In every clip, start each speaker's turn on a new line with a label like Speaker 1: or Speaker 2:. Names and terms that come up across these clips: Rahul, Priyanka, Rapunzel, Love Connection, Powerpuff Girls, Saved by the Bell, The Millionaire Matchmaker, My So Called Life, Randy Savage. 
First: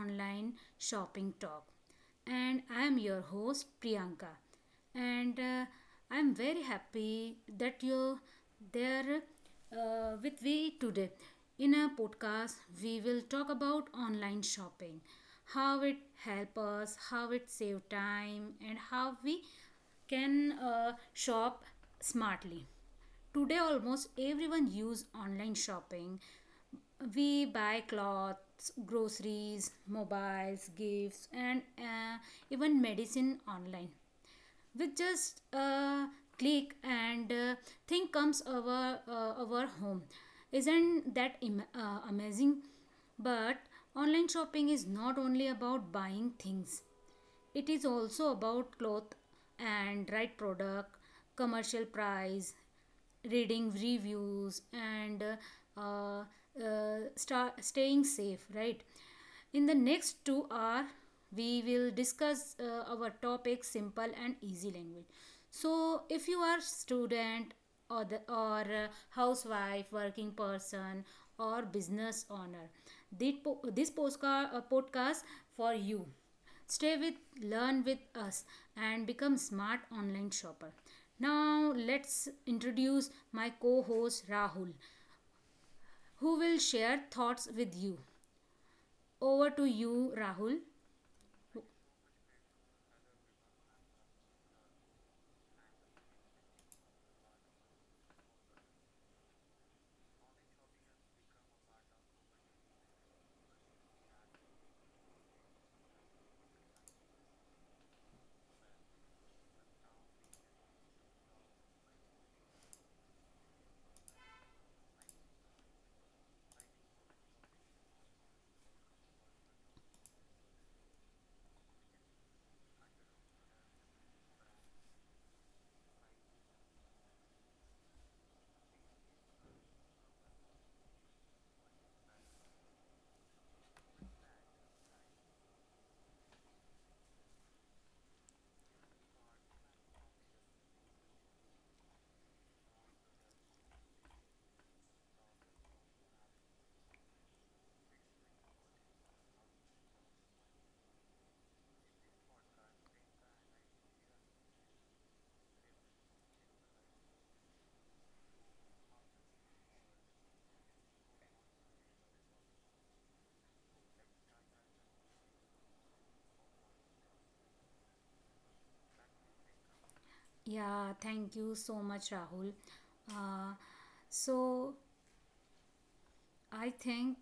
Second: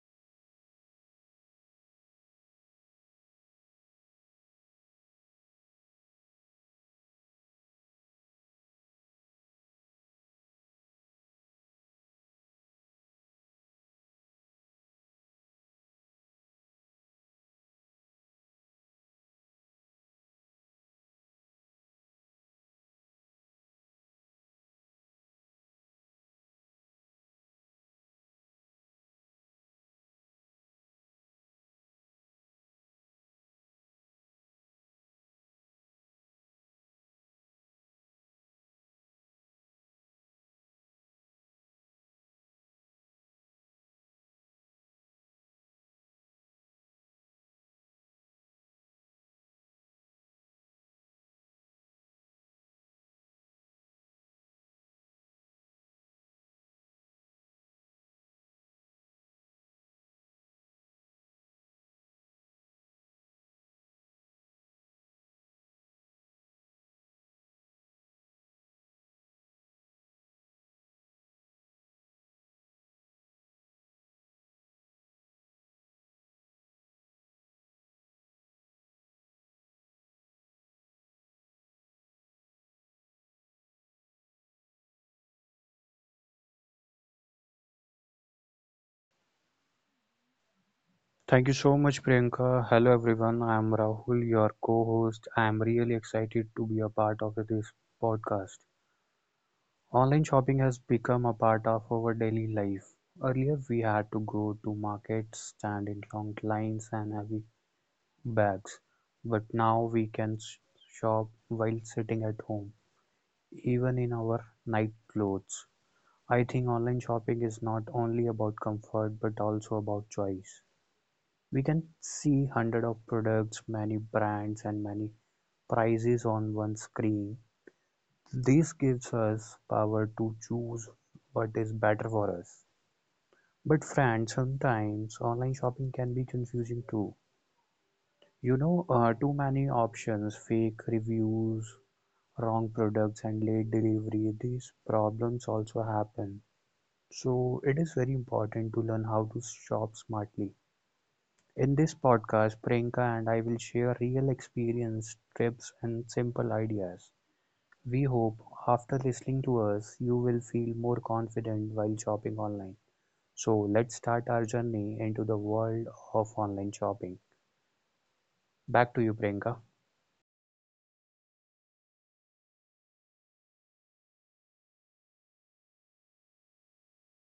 Speaker 1: online shopping talk, and I am your host Priyanka. And I am very happy that you there with me today. In our podcast we will talk about online shopping, how it help us, how it save time, and how we can shop smartly. Today, almost everyone use online shopping. We buy clothes, groceries, mobiles, gifts, and even medicine online. With just a click and thing comes over our home. Isn't that amazing? But online shopping is not only about buying things. It is also about cloth and right product, commercial price, reading reviews, and uh, sta staying safe, right? In the next 2 hour we will discuss our topic simple and easy language. So if you are student, or the or housewife, working person, or business owner, this podcast for you. Stay with, learn with us, and become smart online shopper. Now, let's introduce my co host Rahul, who will share thoughts with you. Over to you, Rahul.
Speaker 2: Thank you so much, Priyanka. Hello, everyone. I'm Rahul, your co host. I'm really excited to be a part of this podcast. Online shopping has become a part of our daily life. Earlier, we had to go to markets, stand in long lines, and heavy bags. But now we can shop while sitting at home, even in our night clothes. I think online shopping is not only about comfort but also about choice. We can see hundred of products, many brands and many prices on one screen. This gives us power to choose what is better for us. But friends, sometimes online shopping can be confusing too. Too many options, fake reviews, wrong products, and late delivery. These problems also happen. So it is very important to learn how to shop smartly. In this podcast, Priyanka and I will share real experience, tips, and simple ideas. We hope after listening to us, you will feel more confident while shopping online. So, let's start our journey into the world of online shopping. Back to you, Priyanka.
Speaker 1: Yeah, thank you so much, Rahul. Uh, so, I think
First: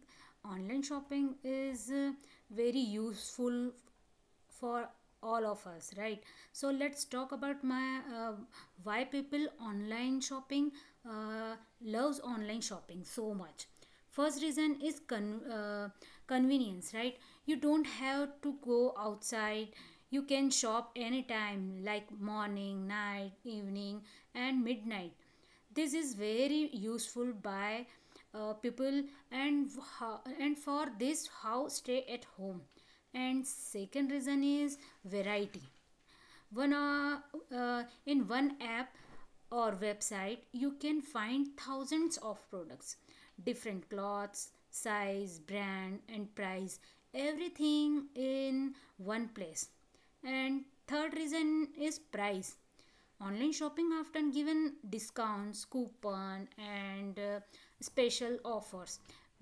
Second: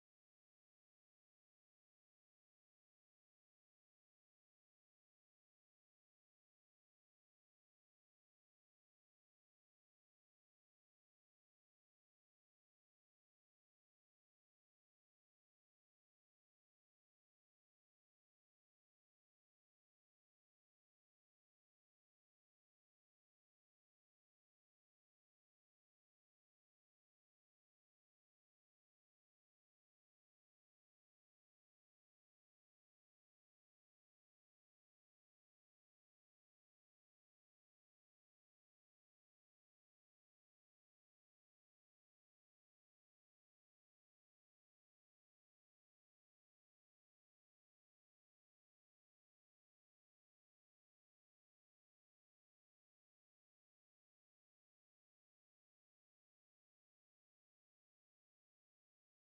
Speaker 1: online shopping is very useful for all of us, right? So let's talk about my why people online shopping uh, loves online shopping so much. First reason is convenience, right? You don't have to go outside. You can shop anytime, like morning, night, evening, and midnight. This is very useful by people. And how, and for this how stay at home. And second reason is variety. One uh, uh, in one app or website you can find thousands of products, different cloths, size, brand, and price, everything in one place. And third reason is price. Online shopping often given discounts, coupon, and special offers.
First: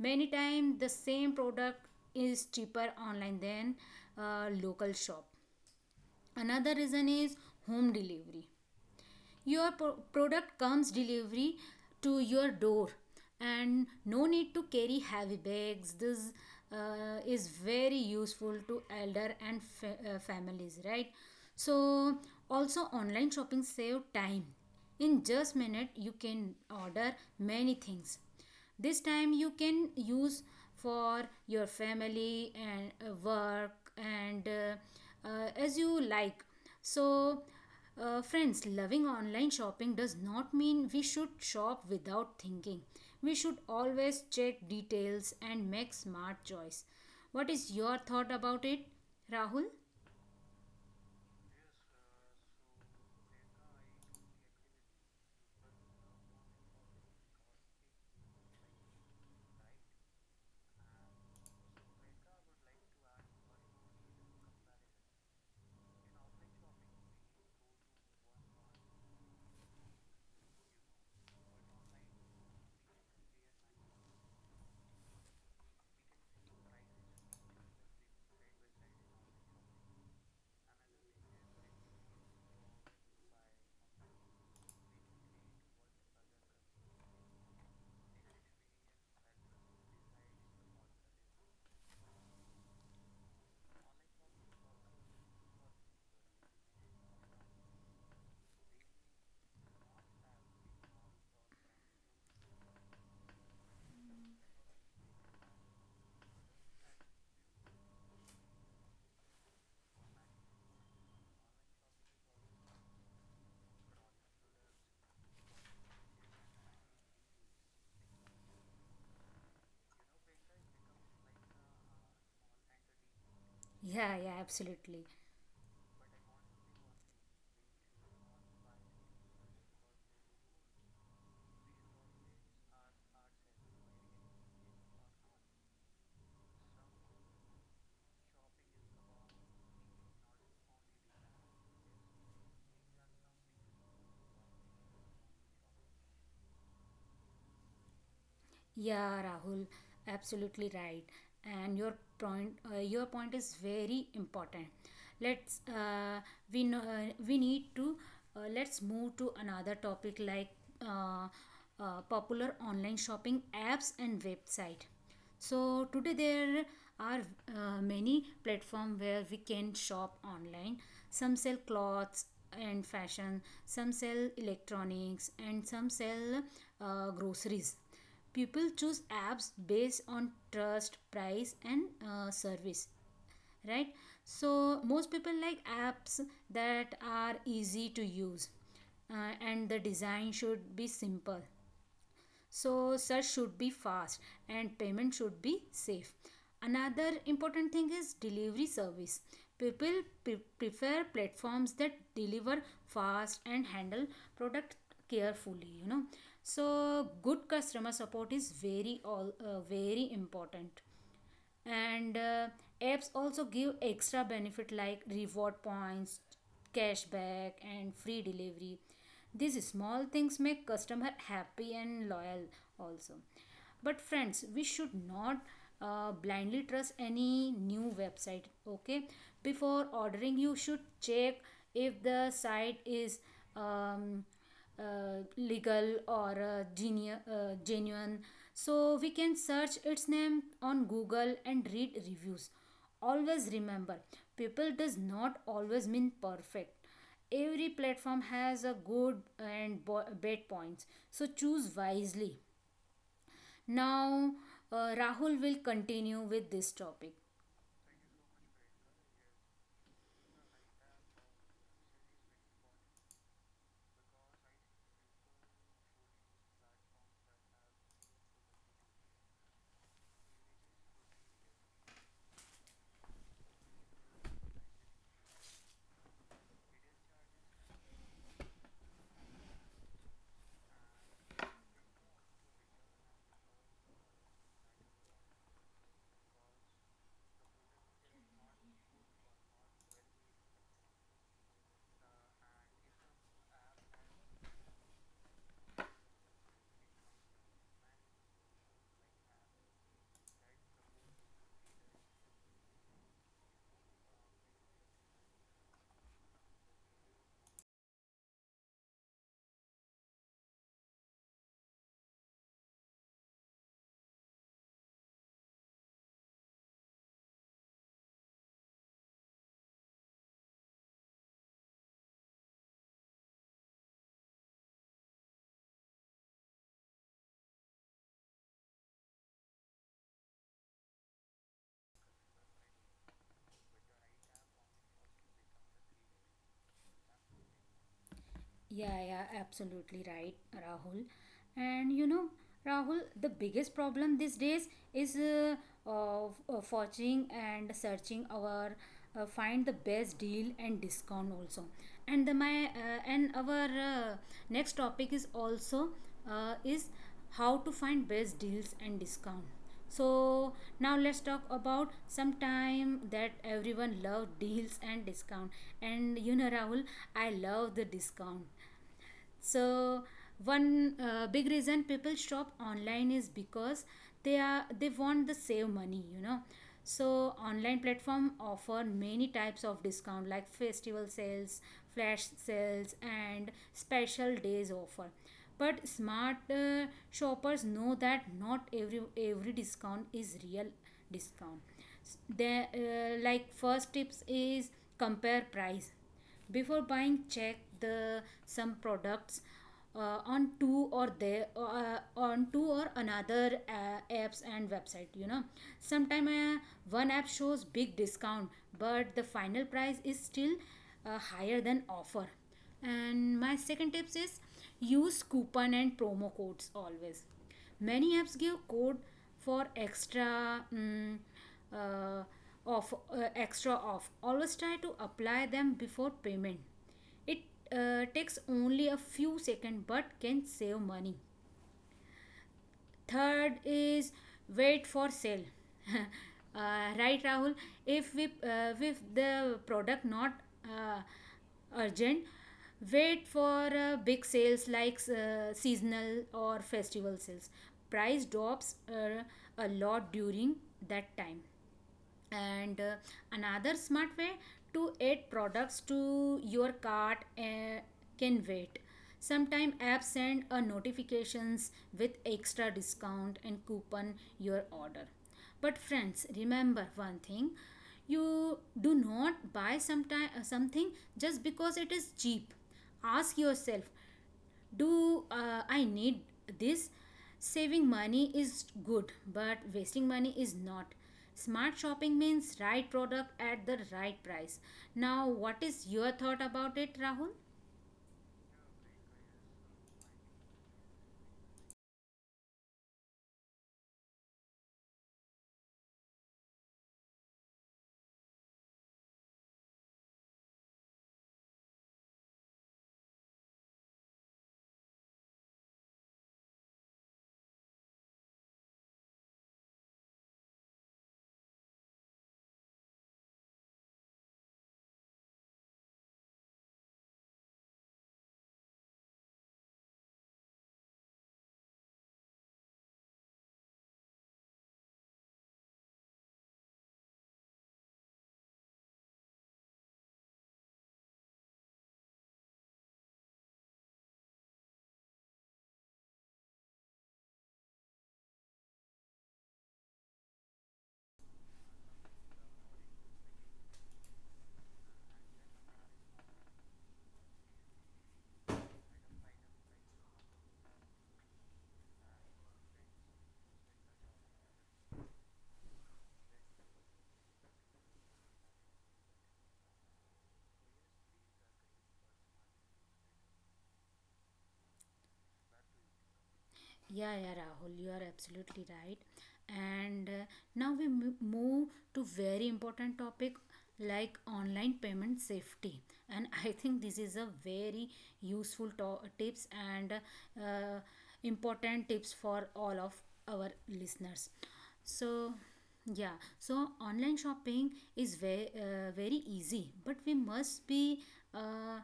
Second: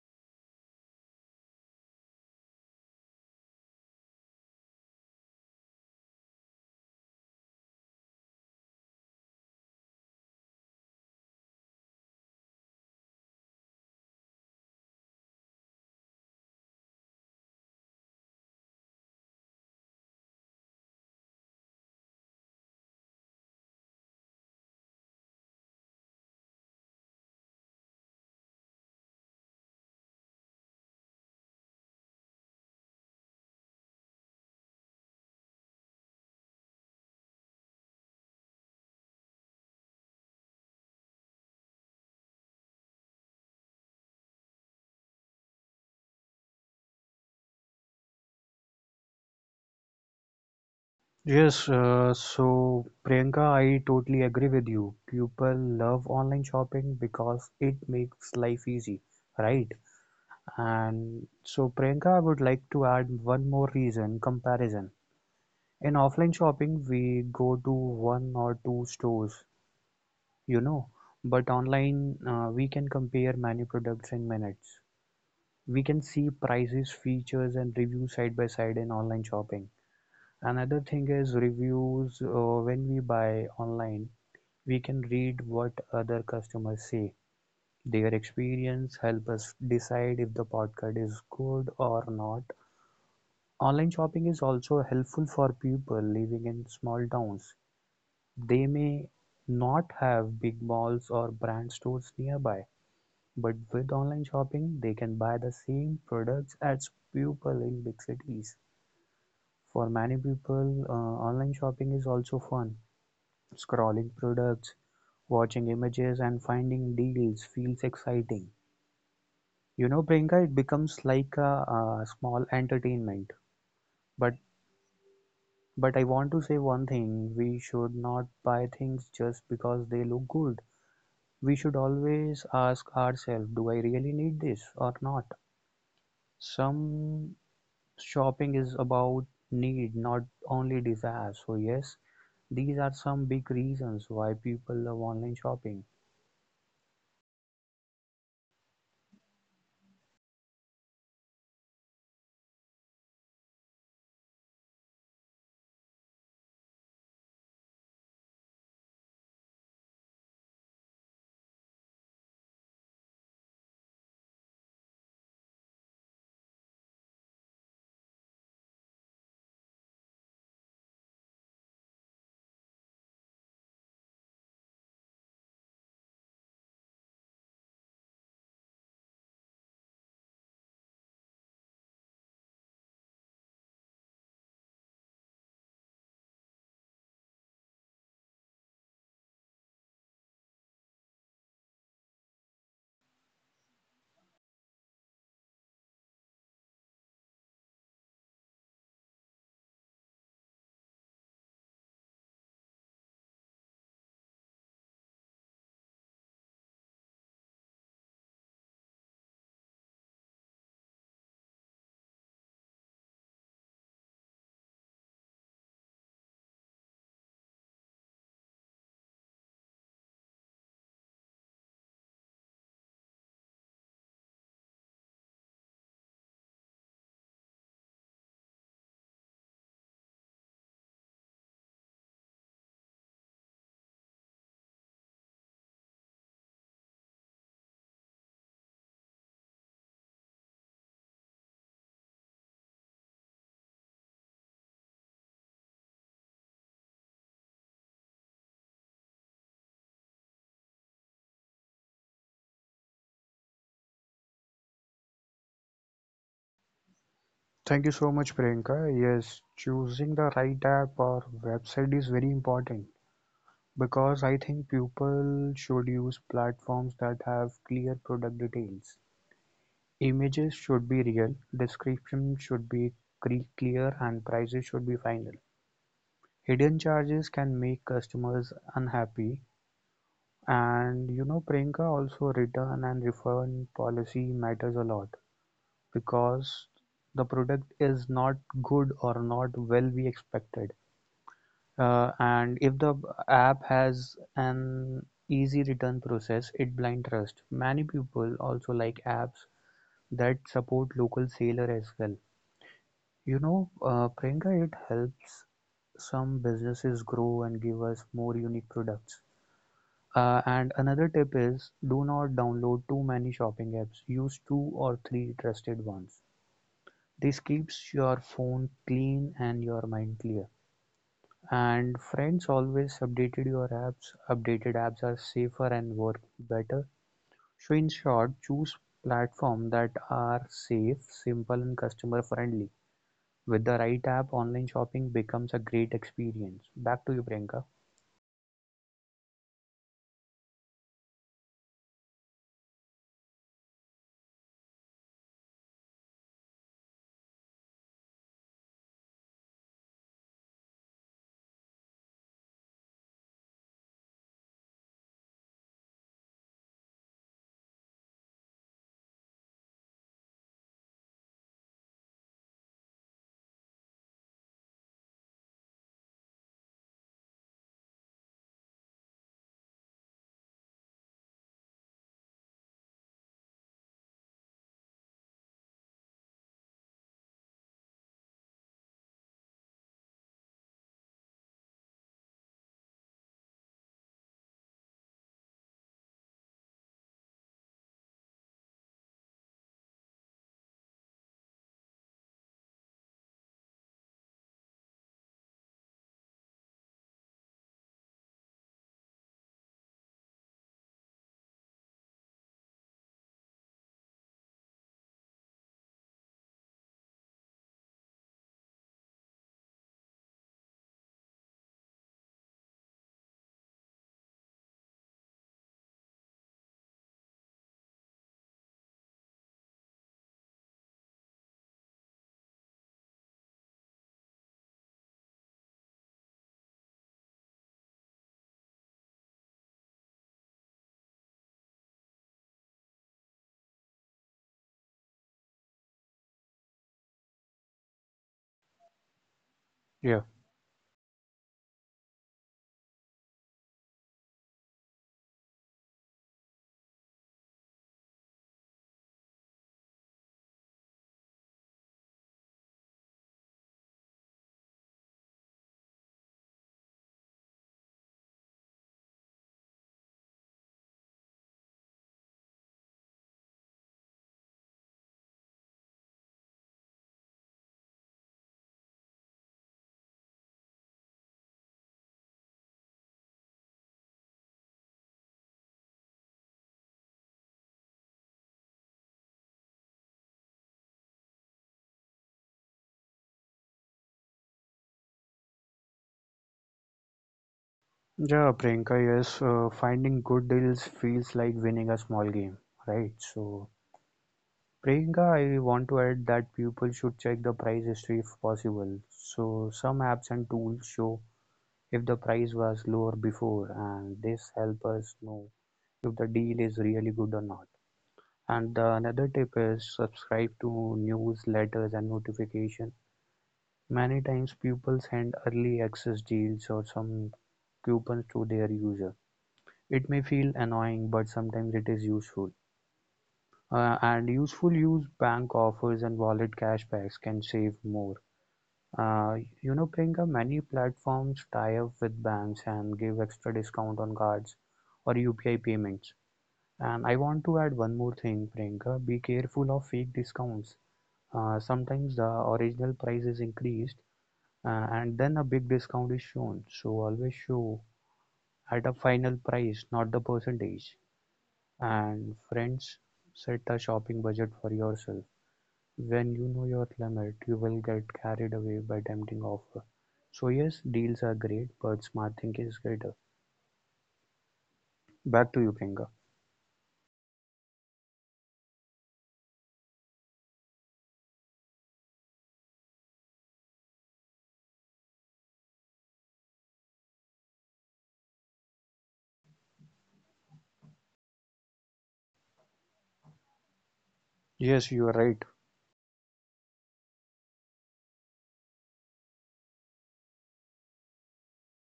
Speaker 1: Many times the same product is cheaper online than a local shop. Another reason is home delivery. Your product comes delivery to your door, and no need to carry heavy bags. This is very useful to elder and families, right? So also online shopping save time. In just minute you can order many things. This time you can use for your family and work and as you like. So friends, loving online shopping does not mean we should shop without thinking. We should always check details and make smart choice. What is your thought about it, Rahul?
Speaker 2: Yes, so Priyanka, I totally agree with you. People love online shopping because it makes life easy, right? And so, Priyanka, I would like to add one more reason comparison. In offline shopping, we go to one or two stores, you know, but online, we can compare many products in minutes. We can see prices, features, and reviews side by side in online shopping. Another thing is reviews. When we buy online, we can read what other customers say. Their experience help us decide if the product is good or not. Online shopping is also helpful for people living in small towns. They may not have big malls or brand stores nearby, but with online shopping, they can buy the same products as people in big cities. For many people, online shopping is also fun. Scrolling products, watching images, and finding deals feels exciting. You know, Priyanka, it becomes like a small entertainment.
Speaker 1: Yeah,
Speaker 2: But
Speaker 1: yeah, absolutely.
Speaker 2: but I want to say one thing: we should not buy things just because they look good. We should always ask ourselves, do I really need this or not? Some shopping is about need, not only desire. So, yes, these are some big reasons why people love online shopping.
Speaker 1: Yeah, Rahul, absolutely right. And your your point is very important. Let's we know, we need to Let's move to another topic like uh, popular online shopping apps and website. So today there are many platforms where we can shop online. Some sell clothes and fashion, some sell electronics, and some sell groceries. People choose apps based on trust, price, and service, right? So most people like apps that are easy to use, and the design should be simple, so search should be fast and payment should be safe. Another important thing is delivery service. People prefer platforms that deliver fast and handle product carefully, you know. So good customer support is very important. And apps also give extra benefit like reward points, cashback, and free delivery. These small things make customer happy and loyal also. But friends, we should not blindly trust any new website, okay? Before ordering you should check if the site is um, legal or genuine. So we can search its name on Google and read reviews. Always remember, people does not always mean perfect. Every platform has a good and bad points. So choose wisely. Now Rahul will continue with this topic.
Speaker 2: Thank you so much, Priyanka. Yes, choosing the right app or website is very important because I think people should use platforms that have clear product details. Images should be real, description should be clear, and prices should be final. Hidden charges can make customers unhappy, and you know Priyanka also return and refund policy matters a lot because the product is not good or not well we expected and if the app has an easy return process it blind trust many people also like apps that support local seller as well. Priyanka, it helps some businesses grow and give us more unique products. And another tip is do not download too many shopping apps. Use two or three trusted ones. This keeps your phone clean and your mind clear. And friends always updated your apps. Updated apps are safer and work better. So in short, choose platforms that are safe, simple and customer friendly. With the right app, online shopping becomes a great experience. Back to you, Priyanka.
Speaker 1: Yeah, yeah, absolutely right, Rahul. And you know, Rahul, the biggest problem these days is of forging and searching our find the best deal and discount also. And the my and our next topic is also is how to find best deals and discount. So now let's talk about some time that everyone love deals and discount. And you know, Rahul, I love the discount. So one big reason people shop online is because they want the save money, you know. So online platform offer many types of discount like festival sales, flash sales, and special days offer. But smart shoppers know that not every discount is real discount. S- they Like, first tips is compare price. Before buying check the some products on two or another apps and website, you know. Sometime one app shows big discount, but the final price is still higher than offer. And my second tips is use coupon and promo codes always. Many apps give code for extra mm, uh, off extra off. Always try to apply them before payment. It takes only a few seconds, but can save money. Third is wait for sale. Right, Rahul? If we if the product
Speaker 2: Yeah.
Speaker 1: not uh, urgent, wait for big sales like seasonal or festival sales. Price drops a lot during that time. And another smart way, to add products to your cart can wait. Sometimes apps send a notifications with extra discount and coupon your order. But friends, remember one thing: you do not buy sometime something just because it is cheap. Ask yourself: do I need this? Saving money is good, but wasting money is not. Smart shopping means right product at the right price. Now what is your thought about it, Rahul?
Speaker 2: Yeah, Priyanka, yes, finding good deals feels like winning a small game, right? So, Priyanka, I want to add that people should check the price history if possible. So, some apps and tools show if the price was lower before, and this help us know if the deal is really good or not. And the another tip is subscribe to newsletters and notification. Many times people send early access deals or some coupons to their user. It may feel annoying, but sometimes it is useful. And useful use bank offers and wallet cashbacks can save more. Uh, you know, Priyanka, many platforms tie up with banks and give extra discount on cards or UPI payments. And I want to add one more thing, Priyanka. Be careful of fake discounts. Sometimes the original price is increased and then a big discount is shown. So always show at a final price, not the percentage. And friends, set a shopping budget for yourself. When you know your limit, you will get carried away by tempting offer. So yes, deals are great, but smart thinking is greater. Back to you, Priyanka.
Speaker 1: Yeah, yeah, Rahul, you are absolutely right. And now we move to very important topic like online payment safety. And I think this is a very useful tips and important tips for all of our listeners.
Speaker 2: Yes, you are
Speaker 1: So,
Speaker 2: right.
Speaker 1: yeah, so online shopping is very easy, but we must be uh,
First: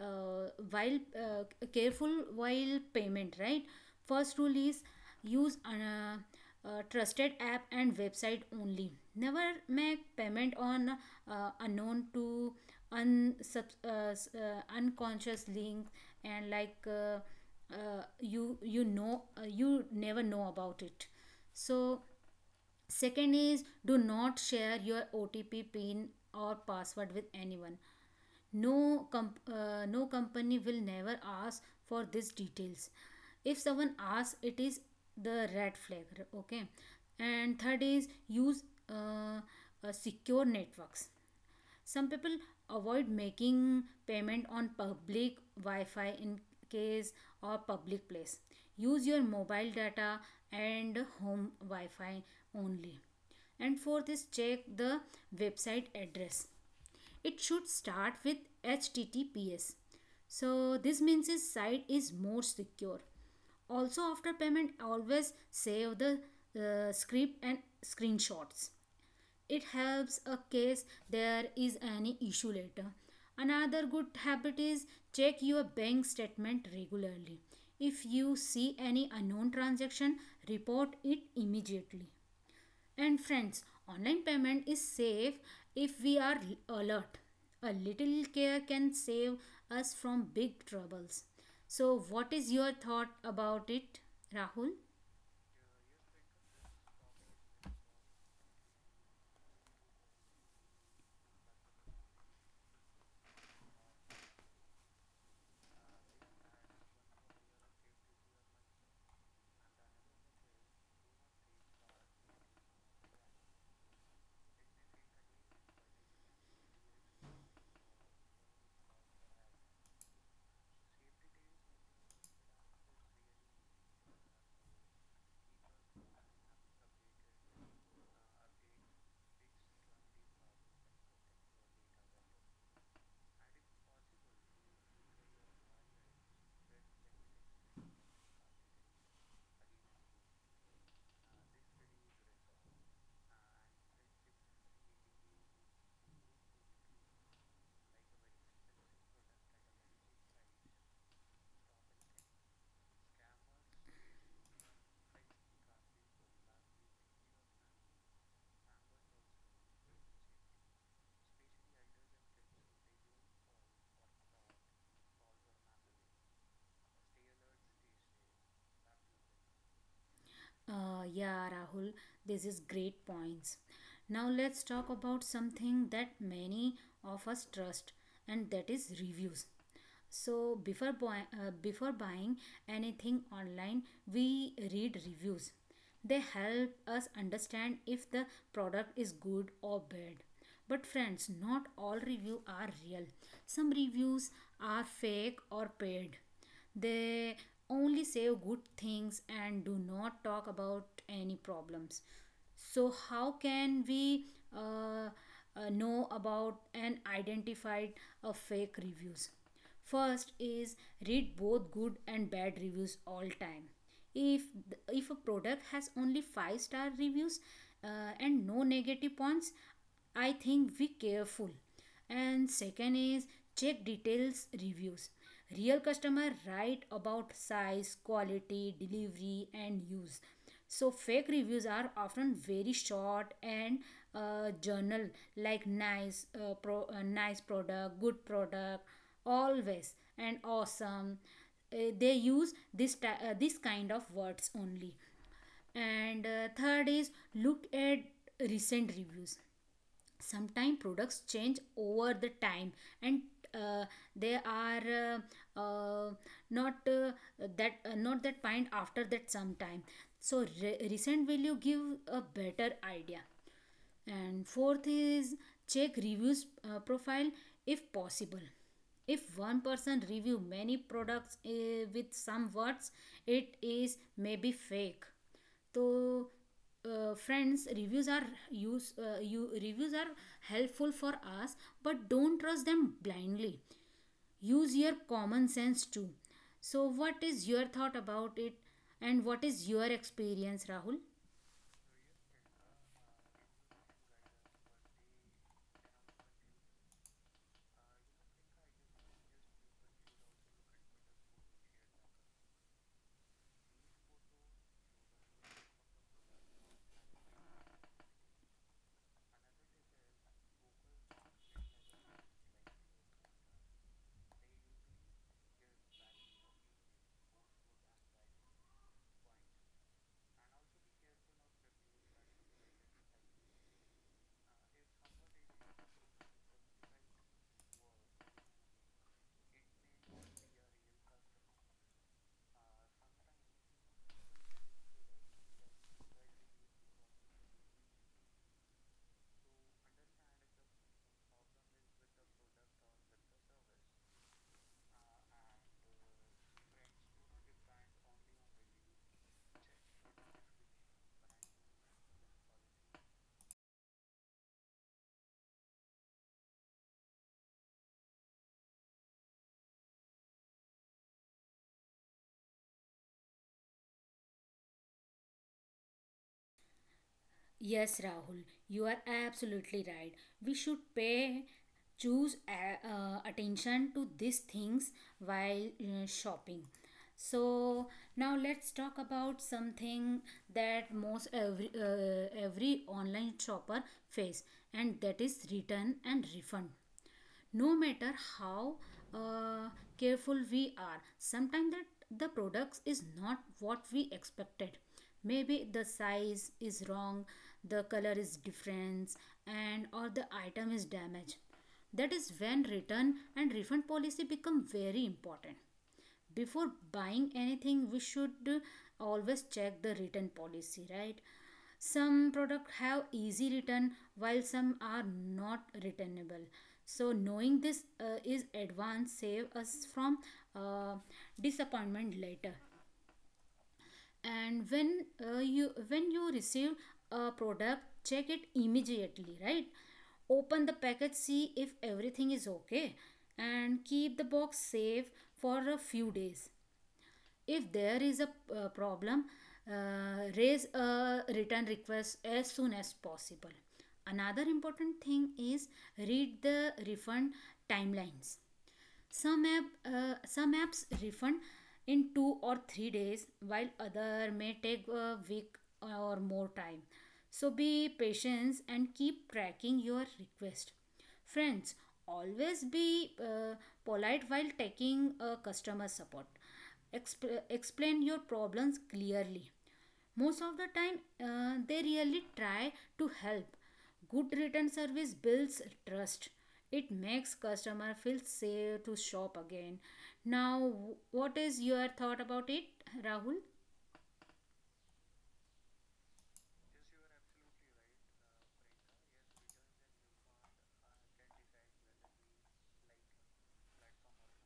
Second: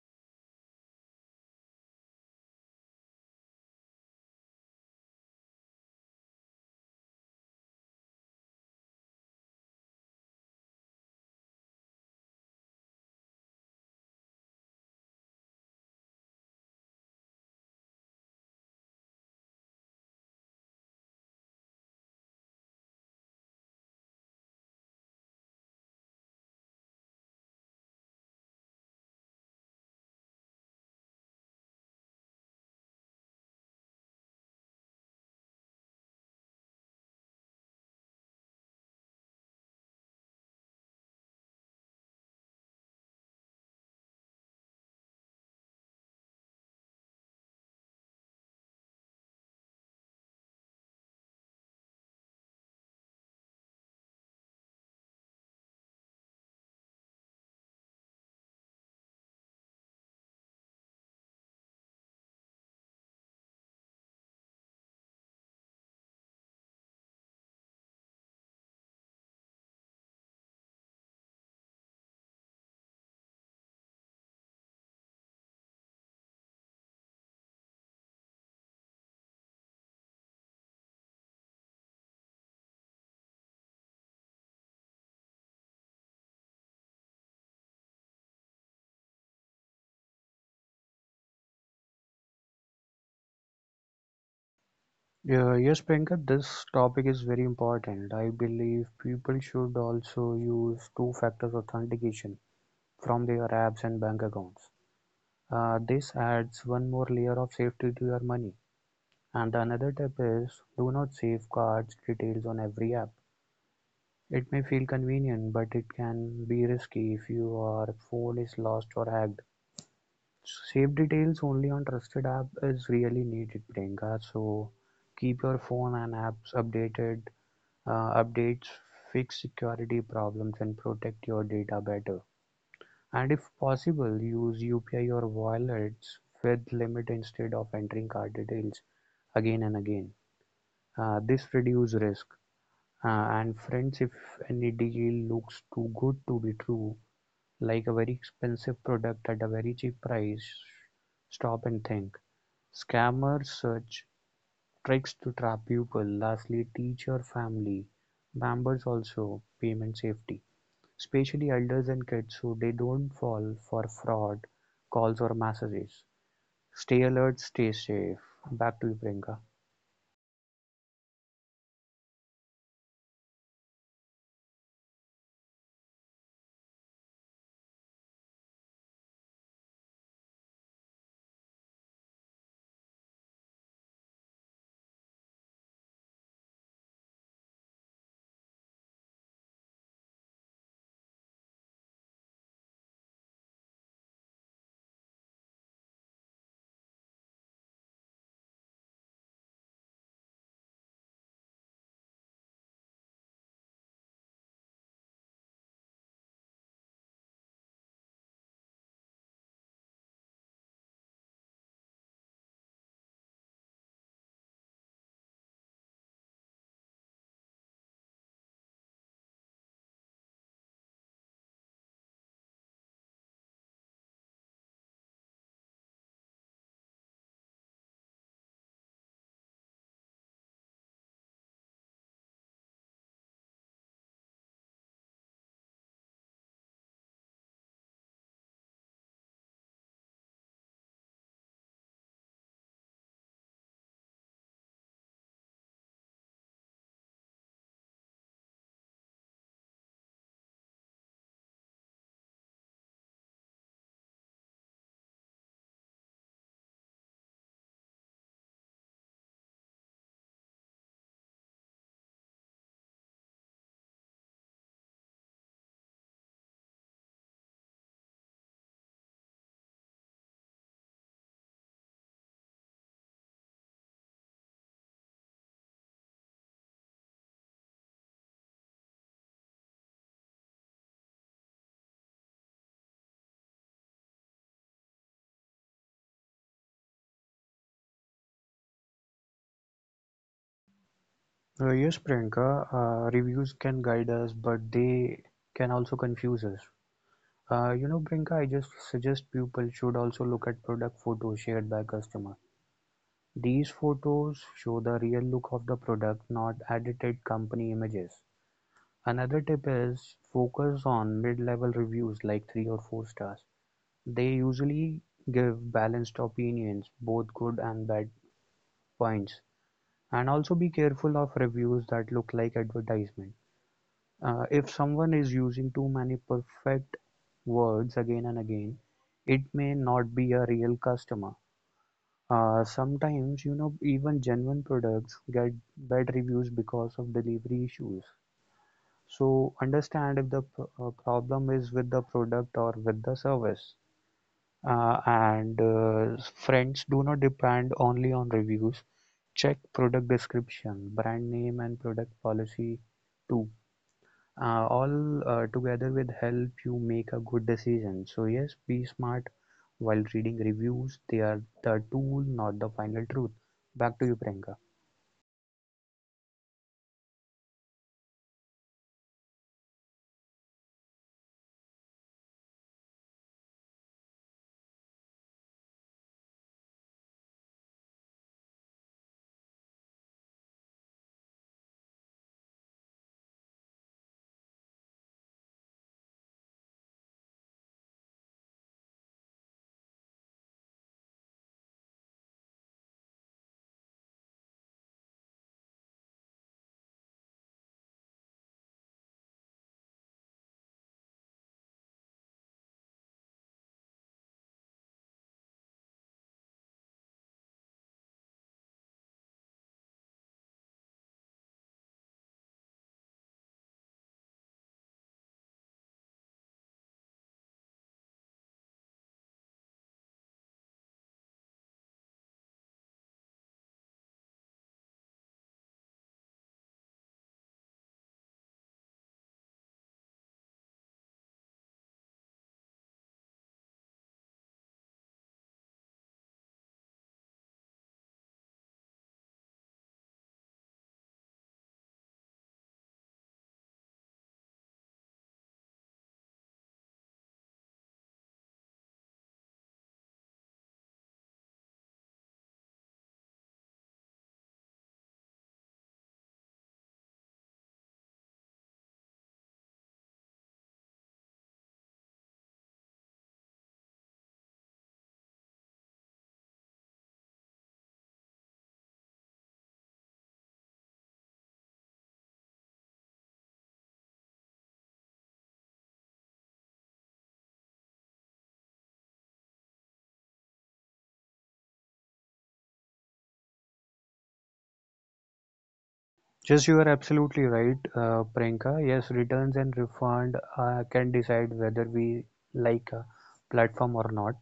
Speaker 1: while careful while payment, right? First rule is use trusted app and website only. Never make payment on unknown to unconscious link. And like, you know, you never know about it. So Second is do not share your OTP pin or password with anyone. No, no company will never ask for these details. If someone asks, it is the red flag. Okay, and third is use uh, secure networks. Some people avoid making payment on public wi-fi in case, or public place. Use your mobile data and home wi-fi only. And fourth is check the website address. It should start with https, so this means his site is more secure. Also after payment always save the script and screenshots. It helps a case there is any issue later. Another good habit is check your bank statement regularly. If you see any unknown transaction, report it immediately. And friends, online payment is safe if we are alert. A little care can save us from big troubles. So what is your thought about it, Rahul?
Speaker 2: Yeah, yes, Priyanka, this topic is very important. I believe people should also use two factors authentication from their apps and bank accounts. This adds one more layer of safety to your money. And another tip is do not safeguard details on every app. It may feel convenient, but it can be risky if your phone is lost or hacked. Save details only on trusted app is really needed, Priyanka. So keep your phone and apps updated, updates, fix security problems, and protect your data better. And if possible, use UPI or wallets with limit instead of entering card details again and again. This reduces risk. And friends, if any deal looks too good to be true, like a very expensive product at a very cheap price, stop and think. Scammers search tricks to trap people. Lastly, teach your family members also payment safety, especially elders and kids, so they don't fall for fraud calls or messages. Stay alert, stay safe. Back to you, Priyanka.
Speaker 1: Yeah, Rahul, this is great points. Now let's talk about something that many of us trust, and that is reviews. So before buying anything online, we read reviews. They help us understand if the product is good or bad. But friends, not all reviews are real. Some reviews are fake or paid. They only say good things and do not talk about any problems. So, how can we uh, know about and identify fake reviews? First is read both good and bad reviews all time. If if a product has only five-star reviews and no negative points, I think be careful. And second is check details reviews. Real customer write about size, quality, delivery, and use. So fake reviews are often very short and journal, like nice product, good product always, and awesome. They use this kind of words only. And third is look at recent reviews. Sometimes products change over the time, and uh, they are uh, uh, not that not that point after that sometime. So recent value give a better idea. And fourth is check reviews profile, if possible. If one person review many products with some words, it is maybe fake. So, friends, reviews are use you reviews are helpful for us, but don't trust them blindly. Use your common sense too. So, what is your thought about it, and what is your experience, Rahul?
Speaker 2: Yes, Priyanka, reviews can guide us, but they can also confuse us. You know, Priyanka, I just suggest people should also look at product photos shared by customer. These photos show the real look of the product, not edited company images. Another tip is focus on mid-level reviews like three or four stars. They usually give balanced opinions, both good and bad points. And also be careful of reviews that look like advertisements. If someone is using too many perfect words again and again, it may not be a real customer. Sometimes, even genuine products get bad reviews because of delivery issues. So, understand if the problem is with the product or with the service. And Friends, do not depend only on reviews. Check product description, brand name, and product policy too, all together will help you make a good decision. So yes, be smart while reading reviews. They are the tool, not the final truth. Back to you, Priyanka.
Speaker 1: Yes, Rahul, you are absolutely right. We should attention to these things while shopping. So now let's talk about something that most every online shopper face, and that is return and refund. No matter how uh, careful we are, sometimes that the products is not what we expected. Maybe the size is wrong, the color is different, and or the item is damaged. That is when return and refund policy become very important. Before buying anything, we should always check the return policy, right? Some products have easy return while some are not returnable. So knowing this is advance save us from uh, disappointment later. And when you receive a product, check it immediately, right? Open the package, see if everything is okay, and keep the box safe for a few days. If there is a problem, raise a return request as soon as possible. Another important thing is read the refund timelines. Some, app, some apps refund in two or three days, while other may take a week or more time. So be patient and keep tracking your request. Friends, always be polite while taking customer support. Explain your problems clearly. Most of the time they really try to help. Good written service builds trust. It makes customer feel safe to shop again. Now, what is your thought about it, Rahul?
Speaker 2: Yes, you are absolutely right, Priyanka. Yes, returns and refund can decide whether we like a platform or not.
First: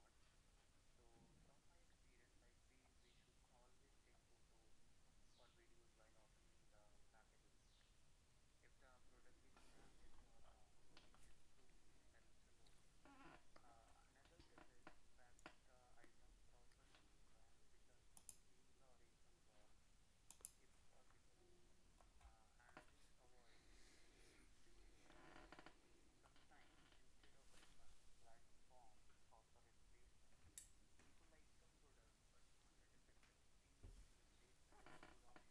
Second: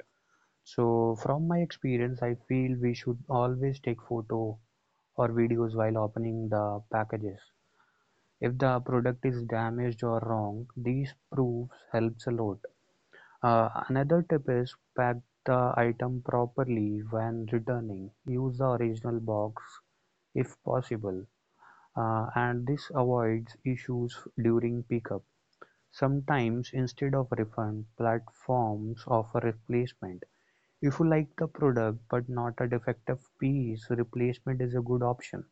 Speaker 2: So from my experience, I feel we should always take photo or videos while opening the packages. If the product is damaged or wrong, these proofs helps a lot. Another tip is pack the item properly when returning. Use the original box if possible, and this avoids issues during pickup. Sometimes, instead of refund, platforms offer replacement. If you like the product but not a defective piece, replacement is a good option.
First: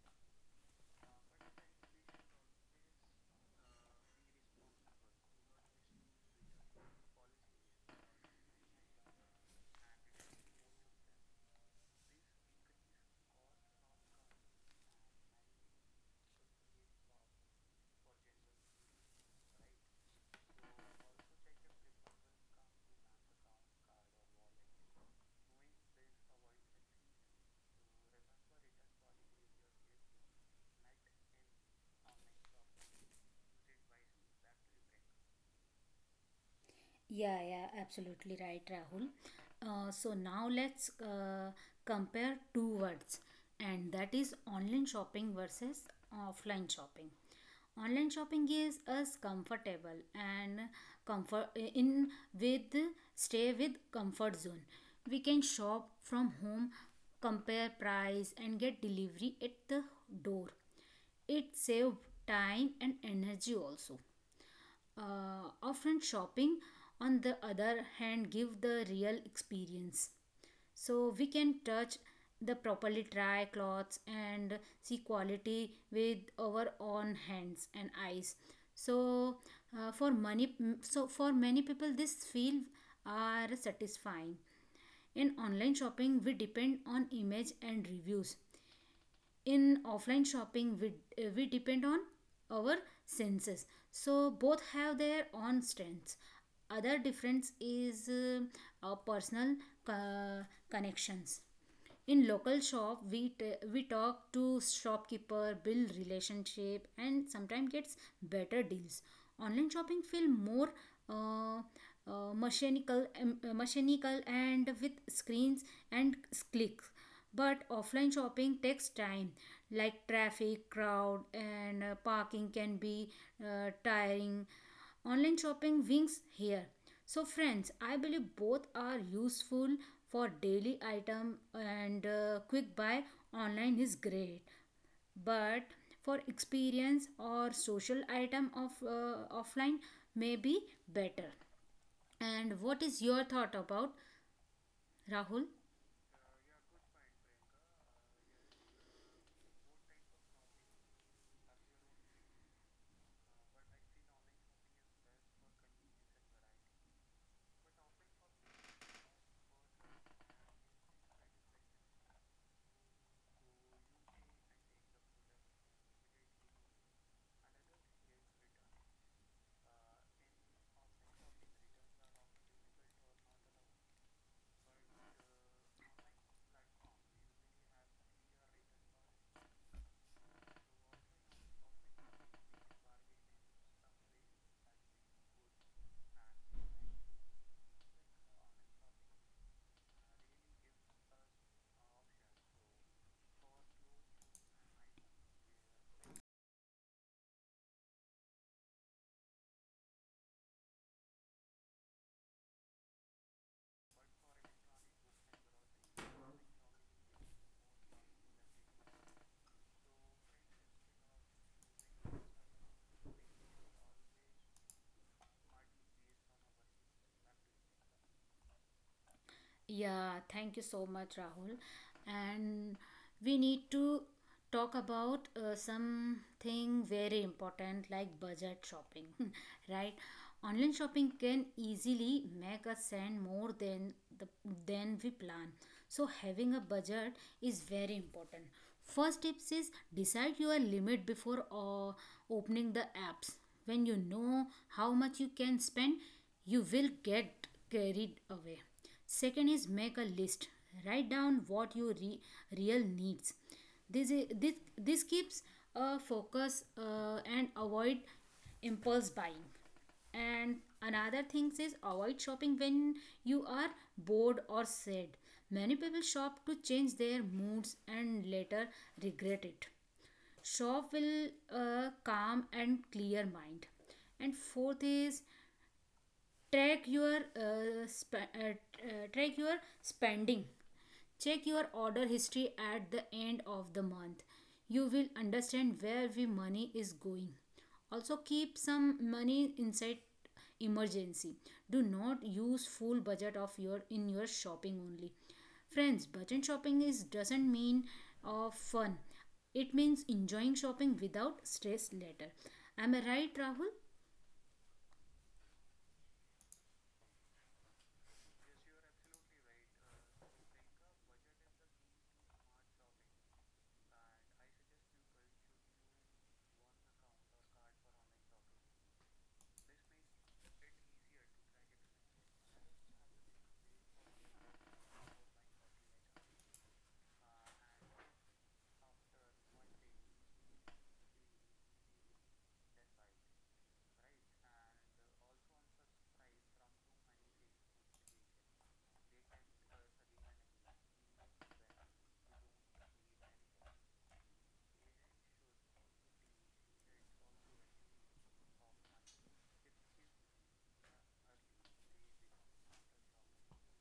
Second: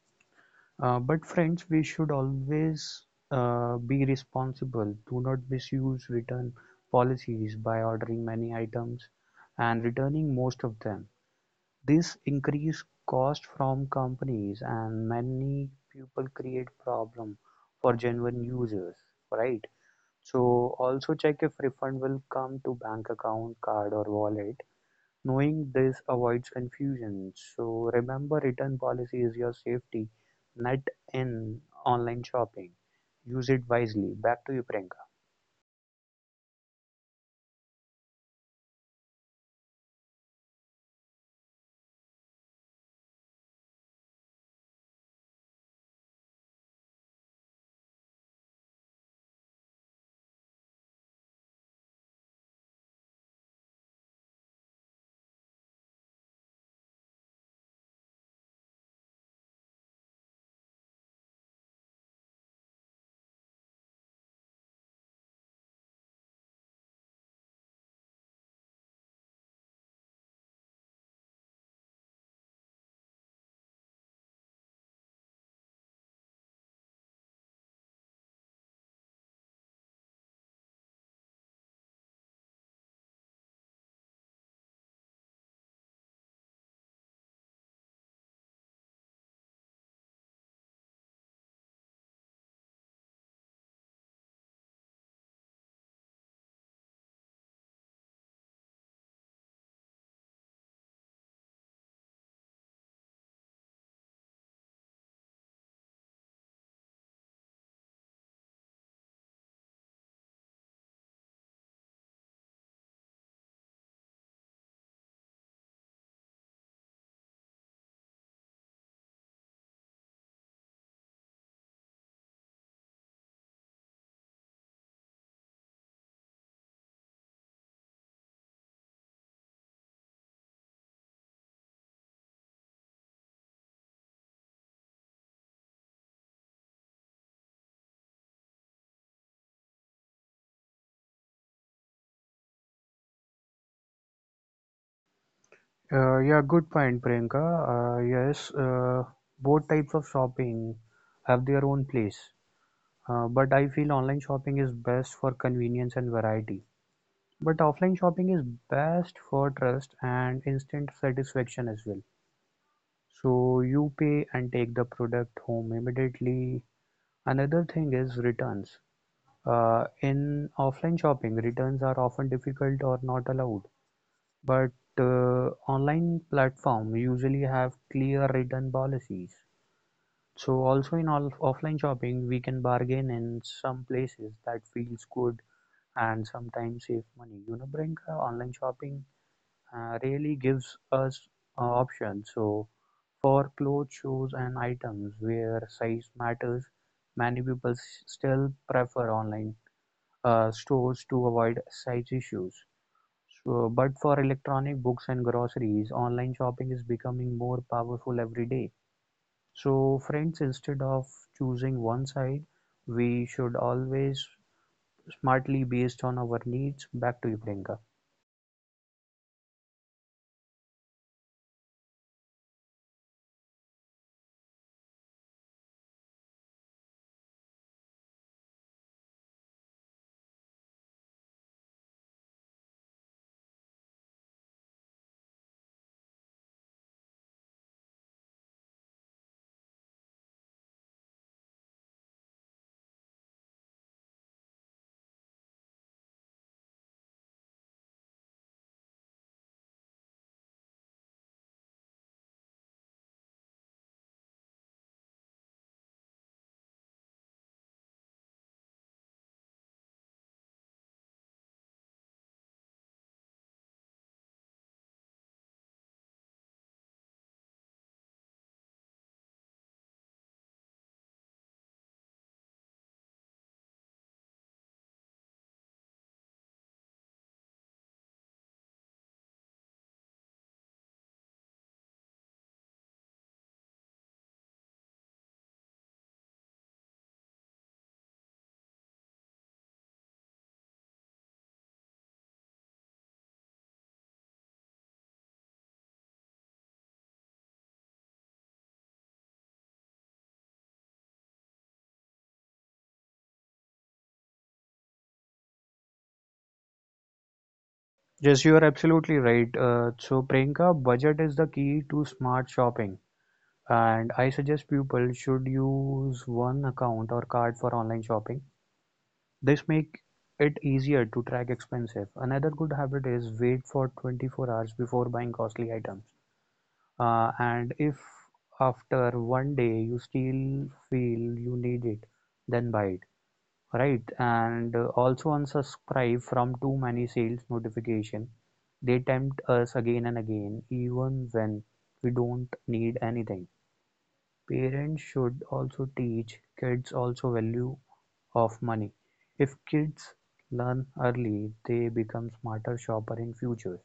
Speaker 2: But friends, we should always be responsible. Do not misuse return policies by ordering many items and returning most of them. This increase cost from companies and many people create problem for genuine users, right? So also check if refund will come to bank account, card or wallet. Knowing this avoids confusion, so remember return policy is your safety net in online shopping. Use it wisely. Back to you, Priyanka.
Speaker 1: Yeah, yeah, absolutely right, Rahul. So now let's compare two words, and that is online shopping versus offline shopping. Online shopping gives us comfortable and comfort in with stay with comfort zone. We can shop from home, compare price, and get delivery at the door. It saves time and energy also. Often shopping, on the other hand, give the real experience. So we can touch the properly, try clothes and see quality with our own hands and eyes. So uh, for money, so for many people, this feel are satisfying. In online shopping, we depend on image and reviews. In offline shopping, we depend on our senses. So both have their own strengths. Other difference is our personal co- connections. In local shop, we talk to shopkeeper, build relationship, and sometimes gets better deals. Online shopping feel more uh, mechanical and with screens and clicks. But offline shopping takes time, like traffic, crowd, and parking can be tiring. Online shopping wings here. So, friends, I believe both are useful. For daily item and quick buy, online is great, but for experience or social item of offline may be better. And what is your thought about Rahul?
Speaker 2: Yeah, good point, Priyanka. Yes, both types of shopping have their own place. But I feel online shopping is best for convenience and variety. But offline shopping is best for trust and instant satisfaction as well. So you pay and take the product home immediately. Another thing is returns. In offline shopping, returns are often difficult or not allowed, but online platform usually have clear return policies. So also in all offline shopping, we can bargain in some places that feels good and sometimes save money. You know, Brink, online shopping really gives us options. So for clothes, shoes, and items where size matters, many people still prefer online stores to avoid size issues. So, but for electronic books and groceries, online shopping is becoming more powerful every day. So, friends, instead of choosing one side, we should always smartly based on our needs. Back to you, Priyanka.
Speaker 1: Yeah, thank you so much, Rahul. And we need to talk about something very important like budget shopping, right? Online shopping can easily make us spend more than the than we plan. So having a budget is very important. First tips is decide your limit before opening the apps. When you know how much you can spend, you will get carried away. Second is make a list, write down what your real needs. This is, this this keeps a focus and avoid impulse buying. And another thing is avoid shopping when you are bored or sad. Many people shop to change their moods and later regret it. Shop will calm and clear mind. And fourth is track your spending. Check your order history at the end of the month, you will understand where the money is going. Also keep some money inside emergency. Do not use full budget of your in your shopping only. Friends, budget shopping is doesn't mean of fun, it means enjoying shopping without stress later. Am I right, Rahul?
Speaker 2: Yes, you are absolutely right. So, Priyanka, budget is the key to smart shopping, and I suggest people should use one account or card for online shopping. This make it easier to track expenses. Another good habit is wait for 24 hours before buying costly items. And if after one day you still feel you need it, then buy it, right? And also unsubscribe from too many sales notification. They tempt us again and again, even when we don't need anything. Parents should also teach kids also value of money. If kids learn early they become smarter shopper in future.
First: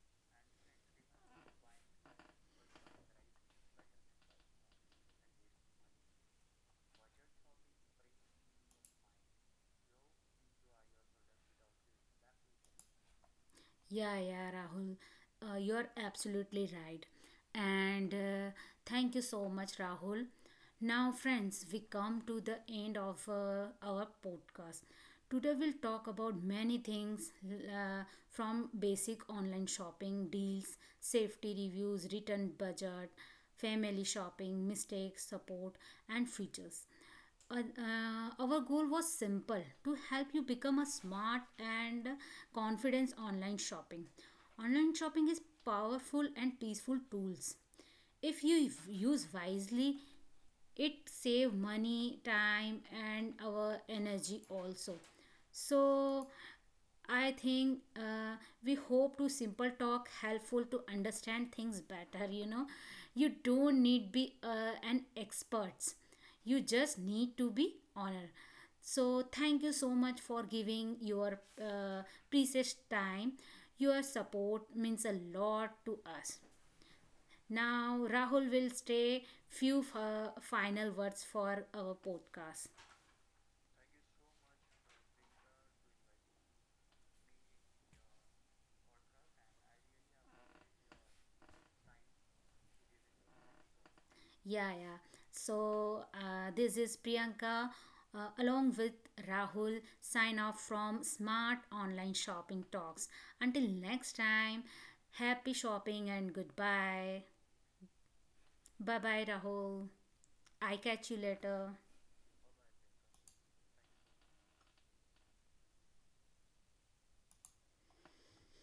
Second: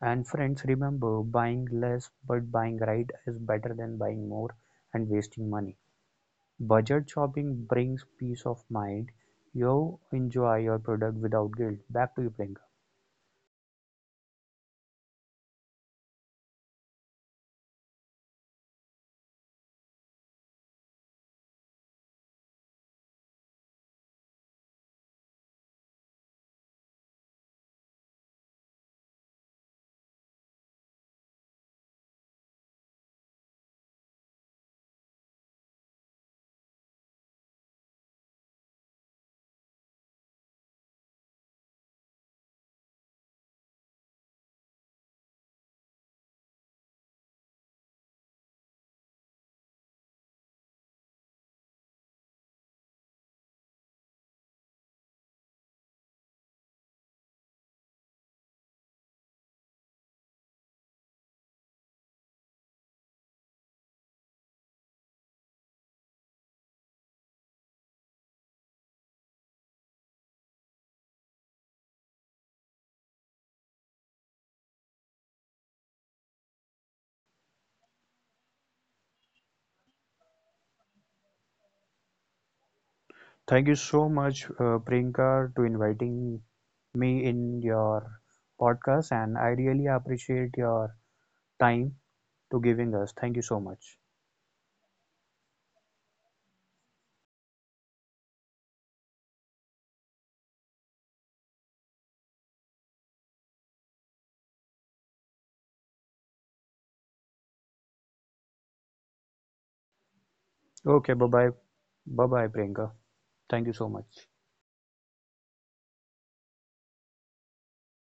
Speaker 2: And friends remember buying less but buying right is better than buying more and wasting money. Budget shopping brings peace of mind. You enjoy your product without guilt. Back to you, Priyanka.
Speaker 1: Yeah, yeah, Rahul, you're absolutely right. And thank you so much, Rahul. Now, friends, we come to the end of our podcast. Today, we'll talk about many things, from basic online shopping, deals, safety reviews, return budget, family shopping, mistakes, support, and features. Our goal was simple, to help you become a smart and confident online shopping. Online shopping is powerful and peaceful tools. If you use wisely, it save money, time, and our energy also. So I think we hope to simple talk helpful to understand things better, you know. You don't need be an experts, you just need to be honor. So thank you so much for giving your precious time. Your support means a lot to us. Now, Rahul will stay final words for our podcast.
Speaker 2: Thank you so much, Priyanka, to inviting me in your podcast, and I really appreciate your time to giving us. Thank you so much.
Speaker 1: Yeah, yeah. So, this is Priyanka along with Rahul sign off from Smart Online Shopping Talks. Until next time, happy shopping and goodbye. Bye bye, Rahul. I catch
Speaker 2: Okay,
Speaker 1: you
Speaker 2: bye bye.
Speaker 1: later.
Speaker 2: Bye bye, Priyanka. Thank you so much.